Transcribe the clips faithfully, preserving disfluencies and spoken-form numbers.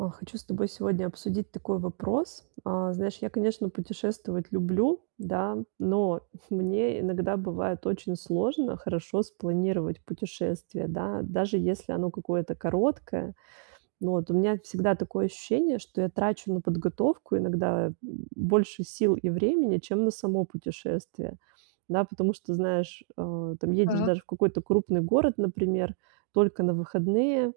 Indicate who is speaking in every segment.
Speaker 1: О, хочу с тобой сегодня обсудить такой вопрос. А, знаешь, я, конечно, путешествовать люблю, да, но мне иногда бывает очень сложно хорошо спланировать путешествие, да, даже если оно какое-то короткое. Вот у меня всегда такое ощущение, что я трачу на подготовку иногда, м, больше сил и времени, чем на само путешествие, да. Потому что, знаешь, а, там едешь
Speaker 2: Так.
Speaker 1: даже в какой-то крупный город, например, только на выходные,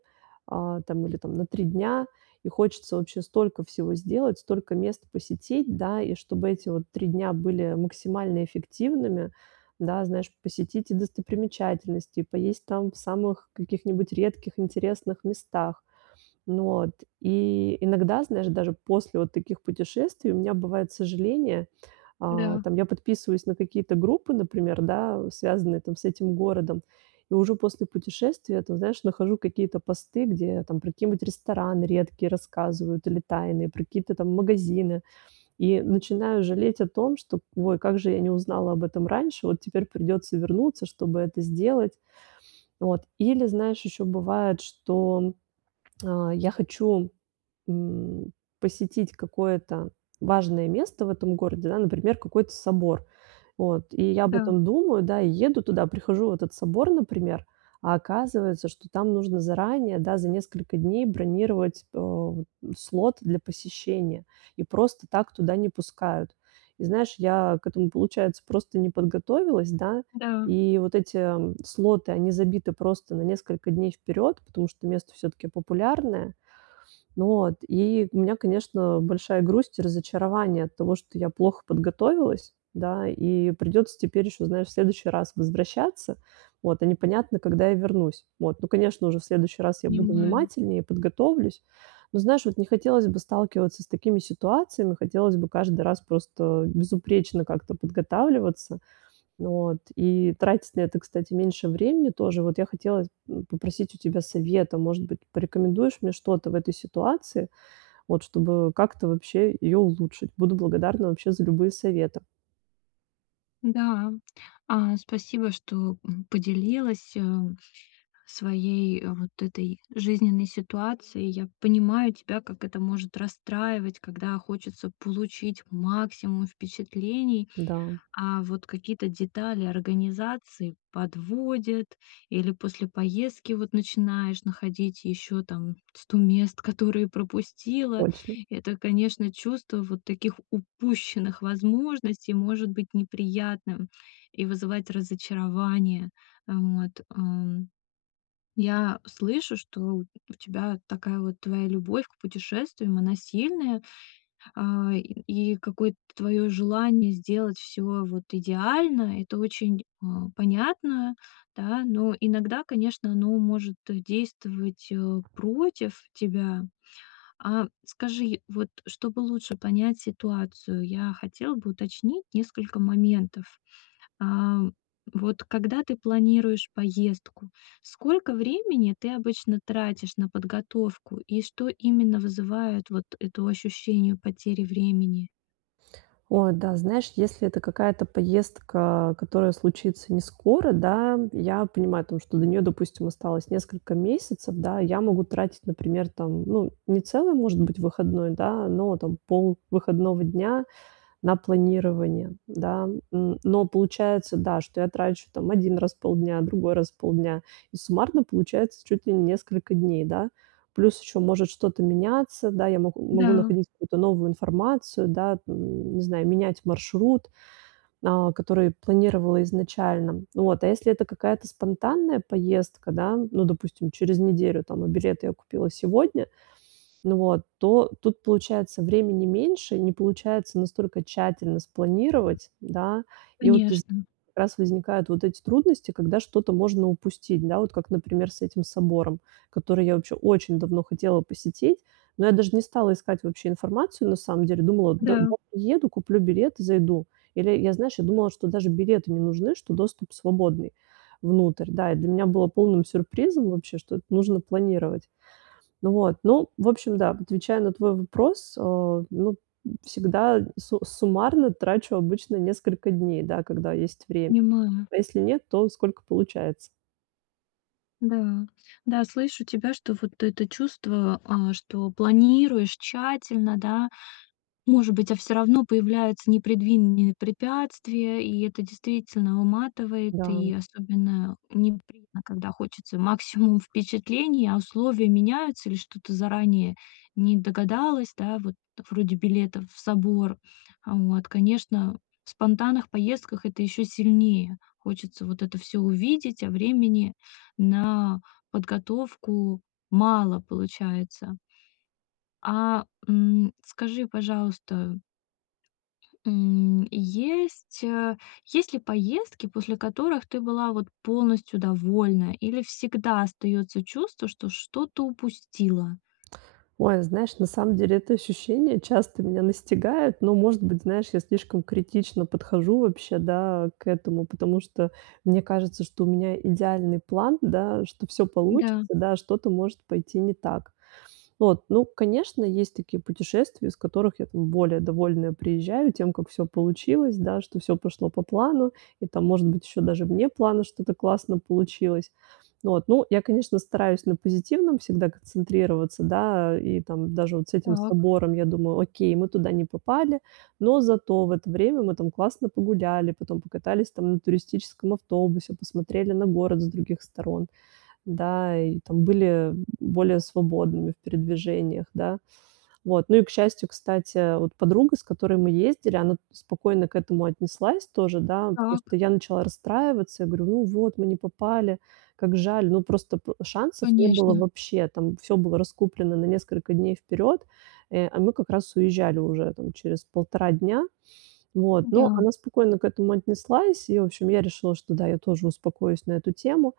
Speaker 1: а, там, или, там, на три дня и хочется вообще столько всего сделать, столько мест посетить, да. И чтобы эти вот три дня были максимально эффективными, да, знаешь, посетить и достопримечательности, и поесть там в самых каких-нибудь редких интересных местах. Ну, от, и, иногда, знаешь, даже после вот таких путешествий у меня бывает сожаления. А,
Speaker 2: Да.
Speaker 1: там, я подписываюсь на какие-то группы, например, да, связанные, там, с этим городом и уже после путешествия, там, знаешь, нахожу какие-то посты, где, там, про какие-нибудь рестораны редкие рассказывают или тайные, про какие-то там магазины и начинаю жалеть о том, что "ой, как же я не узнала об этом раньше, вот теперь придется вернуться, чтобы это сделать". Вот, или знаешь, еще бывает, что, а, я хочу, м, посетить какое-то важное место в этом городе, да, например, какой-то собор. Вот, и я об
Speaker 2: Да.
Speaker 1: этом думаю, да, и еду туда, прихожу в этот собор, например, а оказывается, что там нужно заранее, да, за несколько дней бронировать, э, слот для посещения и просто так туда не пускают. И знаешь, я к этому, получается, просто не подготовилась, да,
Speaker 2: Да.
Speaker 1: и вот эти, э, слоты, они забиты просто на несколько дней вперед, потому что место всё-таки популярное. Ну, от. И у меня, конечно, большая грусть и разочарование от того, что я плохо подготовилась, да, и придется теперь еще, знаешь, в следующий раз возвращаться, вот, а непонятно, когда я вернусь. Вот. Ну, конечно, уже в следующий раз я буду
Speaker 2: Понимаю.
Speaker 1: внимательнее, подготовлюсь, но, знаешь, вот не хотелось бы сталкиваться с такими ситуациями, хотелось бы каждый раз просто безупречно как-то подготавливаться, вот, и тратить на это, кстати, меньше времени тоже. Вот я хотела, м, попросить у тебя совета, может быть, порекомендуешь мне что-то в этой ситуации, вот, чтобы, э, как-то вообще её улучшить? Буду благодарна вообще за любые советы.
Speaker 2: Да. А, спасибо, что, м, поделилась, э, своей вот этой жизненной ситуацией. Я понимаю тебя, как это может расстраивать, когда хочется получить максимум впечатлений,
Speaker 1: Да.
Speaker 2: а вот какие-то детали организации подводят или после поездки, вот, начинаешь находить еще, там, сто мест, которые пропустила.
Speaker 1: Точно.
Speaker 2: Это, конечно, чувство вот таких упущенных возможностей может быть неприятным и вызывать разочарование. Вот, м. Я слышу, что у тебя такая вот твоя любовь к путешествиям, она сильная, а, и и какое-то твое желание сделать всё, вот, идеально- это очень, а, понятно. Да, но иногда, конечно, ну, может действовать, э, против тебя. А скажи, вот, чтобы лучше понять ситуацию, я хотела бы уточнить несколько моментов. А, вот когда ты планируешь поездку, сколько времени ты обычно тратишь на подготовку и что именно вызывает вот это ощущению потери времени?
Speaker 1: О да, знаешь, если это какая-то поездка, которая случится не скоро, да, я понимаю о том, что до нее, допустим, осталось несколько месяцев, да, и я могу тратить, например, там, ну, не целый, может быть, выходной, да, но, там, пол выходного дня на планирование, да. Н но получается, да, что я трачу, там, один раз в полдня, другой раз в полдня. И суммарно получается чуть ли не несколько дней, да. Плюс еще может что-то меняться. Да, я мо могу
Speaker 2: Да.
Speaker 1: находить какую-то новую информацию, да, не знаю, менять маршрут, а, который планировала изначально. Вот, а если это какая-то спонтанная поездка, да, ну, допустим, через неделю, там, а билеты я купила сегодня, вот, то тут получается времени меньше, не получается настолько тщательно спланировать, да. И вот воз
Speaker 2: Конечно.
Speaker 1: раз возникают вот эти трудности, когда что-то можно упустить, да, вот как, например, с этим собором, который я оче очень давно хотела посетить, но я даже не стала искать вообще информацию на самом деле, думала, до
Speaker 2: Да.
Speaker 1: [unintelligible] приеду, куплю билет, зайду. Или я, знаешь, я думала, что даже билеты не нужны, что доступ свободный. Внутрь. Да, и для меня было полным сюрпризом вообще, что нужно планировать. Ну вот, ну в общем да. Отвечая на твой вопрос, о, ну, н всегда су суммарно трачу обычно несколько дней, да, когда есть время.
Speaker 2: Понимаю.
Speaker 1: Если нет, то сколько получается.
Speaker 2: Да. Да, слышу тебя, что вот это чувство, а, что планируешь тщательно, да, может быть, а всё равно появляются непредвинные препятствия, и это действительно выматывает,
Speaker 1: Да.
Speaker 2: и особенно неприятно, когда хочется максимум впечатлений, а условия меняются или что-то заранее не догадалась, да, вот вроде билета в собор. А, вот, конечно, в спонтанных поездках это еще сильнее хочется вот это всё увидеть, а времени на подготовку мало получается. А, м, скажи, пожалуйста м, есть, э, есть ли поездки, после которых ты была вот полностью довольна или всегда остается чувство, что что-то упустила?
Speaker 1: Ой, знаешь, на самом деле это ощущение часто меня настигает, но, может быть, знаешь, я слишком критично подхожу вообще, да, к этому, потому что мне кажется, что у меня идеальный план, да, что всё получится,
Speaker 2: Да.
Speaker 1: да, что-то может пойти не так. Вот, ну конечно, есть такие путешествия, из которых я, там, более довольная приезжаю тем, как всё получилось, да, что всё пошло по плану и, там, может быть, еще даже вне плана что-то классно получилось. Вот, ну я, конечно, стараюсь на позитивном всегда концентрироваться, да, и там даже вот с этим
Speaker 2: Так.
Speaker 1: собором я думаю: "Окей, мы туда не попали, но зато в это время мы, там, классно погуляли, потом покатались, там, на туристическом автобусе, посмотрели на город с других сторон, да и, там, были, м, б более свободными в передвижениях, да". Вот, ну и к счастью, кстати, э, вот, подруга, с которой мы ездили, она спокойно к этому отнеслась тоже, да.
Speaker 2: Так.
Speaker 1: Просто я начала расстраиваться, я говорю: "Ну вот, мы не попали, как жаль". Ну просто п шансов не было
Speaker 2: Конечно.
Speaker 1: вообще, там всё было раскуплено на несколько дней вперед, э, а мы как раз уезжали уже, там, через полтора дня. Вот. Но
Speaker 2: Да.
Speaker 1: она спокойно к этому отнеслась, и в общем я решила, что, да, я тоже успокоюсь на эту тему.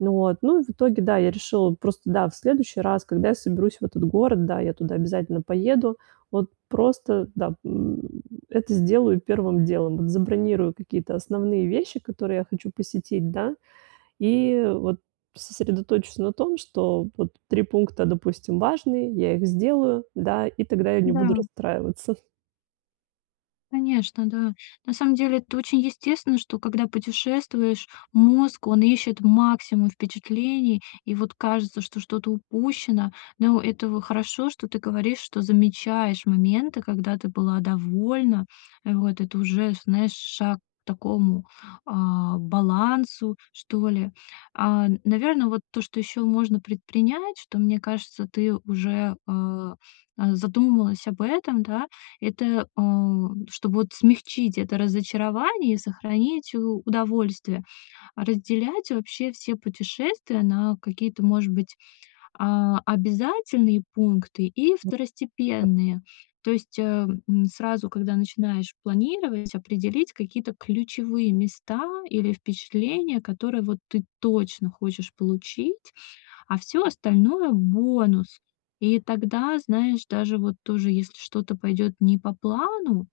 Speaker 1: Вот. Ну, от, в итоге, да, я решила просто, да, в следующий раз, когда я соберусь в этот город, да, я туда обязательно поеду, вот просто, да, м, это сделаю первым делом, забронирую какие-то основные вещи, которые я хочу посетить, да, и, вот, сосредоточусь на том что, вот, три пункта, допустим важные, я их сделаю, да, и тогда я не буду
Speaker 2: Да.
Speaker 1: расстраиваться.
Speaker 2: Конечно, да. На самом деле, это очень естественно, что когда путешествуешь, мозг, он ищет максимум впечатлений, и вот кажется, что что-то упущено. Но этово хорошо, что ты говоришь, что замечаешь моменты, когда ты была довольна, э, вот это уже, знаешь, шаг к такому, а, балансу что ли. А, наверно, вот то, что еще можно предпринять, что, мне кажется, ты уже, а, э, задумалась об этом, да. Это, а, чтобы, вот, смягчить это разочарование и сохранить у удовольствие- разделять вообще все путешествия на какие-то, может быть, а, обязательные пункты и второстепенные. То есть, эм, сразу, когда начинаешь планировать, определить какие-то ключевые места или впечатления, которые вот ты точно хочешь получить. А всё остальное- бонус. И тогда, знаешь, даже, вот тоже, если что-то пойдет не по плану,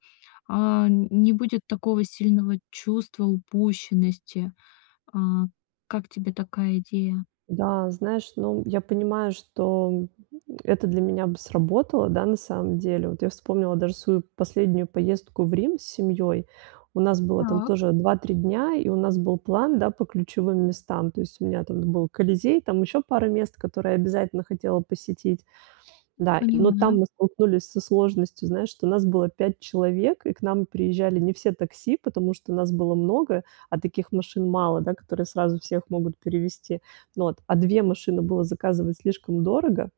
Speaker 2: а, н не будет такого сильного чувства упущенности. А. Как тебе такая идея?
Speaker 1: Да, знаешь, ну, я понимаю, что, м, это для меня бы сработало, да, на самом деле. Вот я вспомнила даже свою последнюю поездку в Рим с семьей, у нас было там
Speaker 2: Так.
Speaker 1: тоже два три дня и у нас был план, да, по ключевым местам, то есть у меня там был Колизей, там, ещё пара мест, которые обязательно хотела посетить. Да, но
Speaker 2: Понимаю.
Speaker 1: там мы столкнулись со сложностью, знаешь, что нас было пять человек, и к нам приезжали не все такси, потому что нас было много, а таких машин мало, да, которые сразу всех могут перевезти, вот. А две машины было заказывать слишком дорого,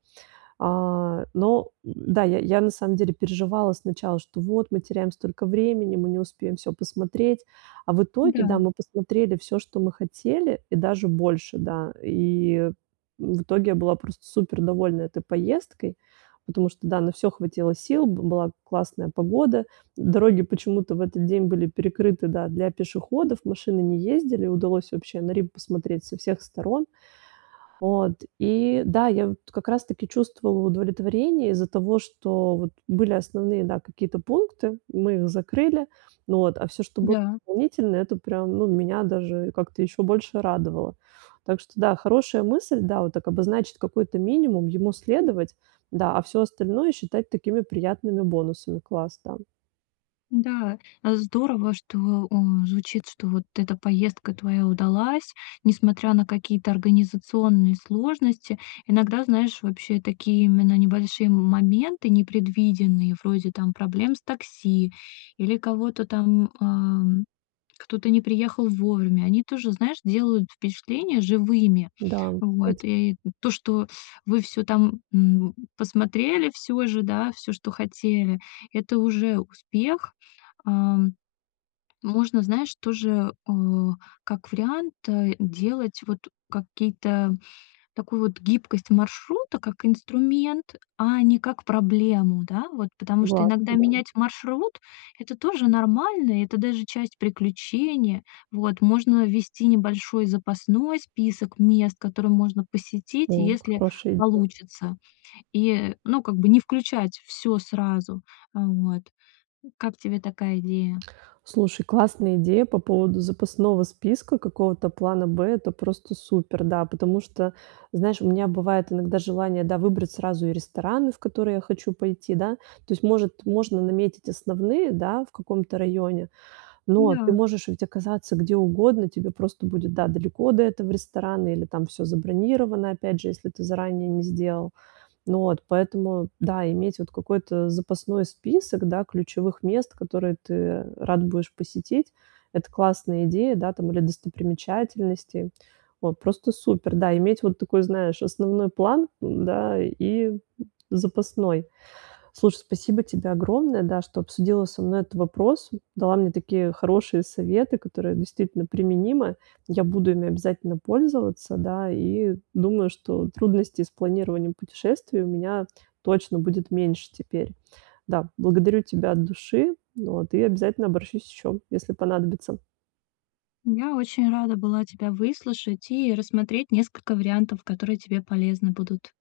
Speaker 1: а, но, да, я, я, на самом деле переживала, сначала, что "вот мы теряем столько времени, мы не успеем всё посмотреть". А в итоге, да,
Speaker 2: Да.
Speaker 1: мы посмотрели всё, что мы хотели и даже больше, да. И в итоге я была просто супер довольна этой поездкой, потому что, да, на всё хватило сил, б была классная погода, дороги почему-то в этот день были перекрыты, да, для пешеходов, машины не ездили, удалось вообще на Рим посмотреть со всех сторон. Вот. И, да, я вот как раз таки чувствовала удовлетворение из-за того, что, вот, были основные, да, какие-то пункты, мы их закрыли, вот, а всё, что было
Speaker 2: Да.
Speaker 1: дополнительно- это прям, ну, меня даже как-то еще больше радовало. Так что, да, хорошая мысль, да, вот так обозначить какой-то минимум, ему следовать, да, а всё остальное считать такими приятными бонусами. Класс, да.
Speaker 2: Да. А здорово, что он звучит, что вот эта поездка твоя удалась, несмотря на какие-то организационные сложности. Иногда, знаешь, вообще такие именно небольшие м моменты непредвиденные, вроде там проблем с такси или кого-то там, а, м, кто-то не приехал вовремя, они тоже, знаешь, делают впечатление живыми.
Speaker 1: Да,
Speaker 2: Вот.
Speaker 1: эти
Speaker 2: И то, что вы всё там, м, посмотрели всё же, да, всё, что хотели- это уже успех. А. Можно, знаешь, тоже, а, как вариант, э, делать, вот, какие-то такую вот гибкость маршрута, как инструмент, а не как проблему, да. Вот потому что
Speaker 1: Согласна,
Speaker 2: иногда
Speaker 1: да.
Speaker 2: менять маршрут- это тоже нормально и это даже часть приключения. Вот. Можно ввести небольшой запасной список мест, которые можно посетить,
Speaker 1: О,
Speaker 2: если
Speaker 1: хорошая идея.
Speaker 2: получится, и, ну, как бы, не включать всё сразу. Э, вот. Как тебе такая идея?
Speaker 1: Слушай, классная идея по поводу запасного списка, какого-то плана "Б". Это просто супер. Да, потому что, знаешь, у меня бывает иногда желание, да, выбрать сразу и рестораны, в которые я хочу пойти, да. То есть, может, можно наметить основные, да, в каком-то районе, но ты
Speaker 2: Да.
Speaker 1: можешь ведь оказаться где угодно, тебе просто будет, да, далеко до этого ресторана или там всё забронировано, опять же, если ты заранее не сделал. Ну, от, поэтому, да, иметь вот какой-то запасной список, да, ключевых мест, которые ты рад будешь посетить- это классная идея, да, там, или достопримечательности. Вот, просто супер. Да, иметь вот такой, знаешь, основной план, да, и запасной. Слушай, спасибо тебе огромное, да, что обсудила со мной этот вопрос, дала мне такие хорошие советы, которые действительно применимы, я буду ими обязательно пользоваться, да, и думаю, что трудностей с планированием путешествий у меня точно будет меньше теперь. Да. Благодарю тебя от души, вот, и обязательно обращусь ещё, если понадобится.
Speaker 2: Я очень рада была тебя выслушать и рассмотреть несколько вариантов, которые тебе полезны будут.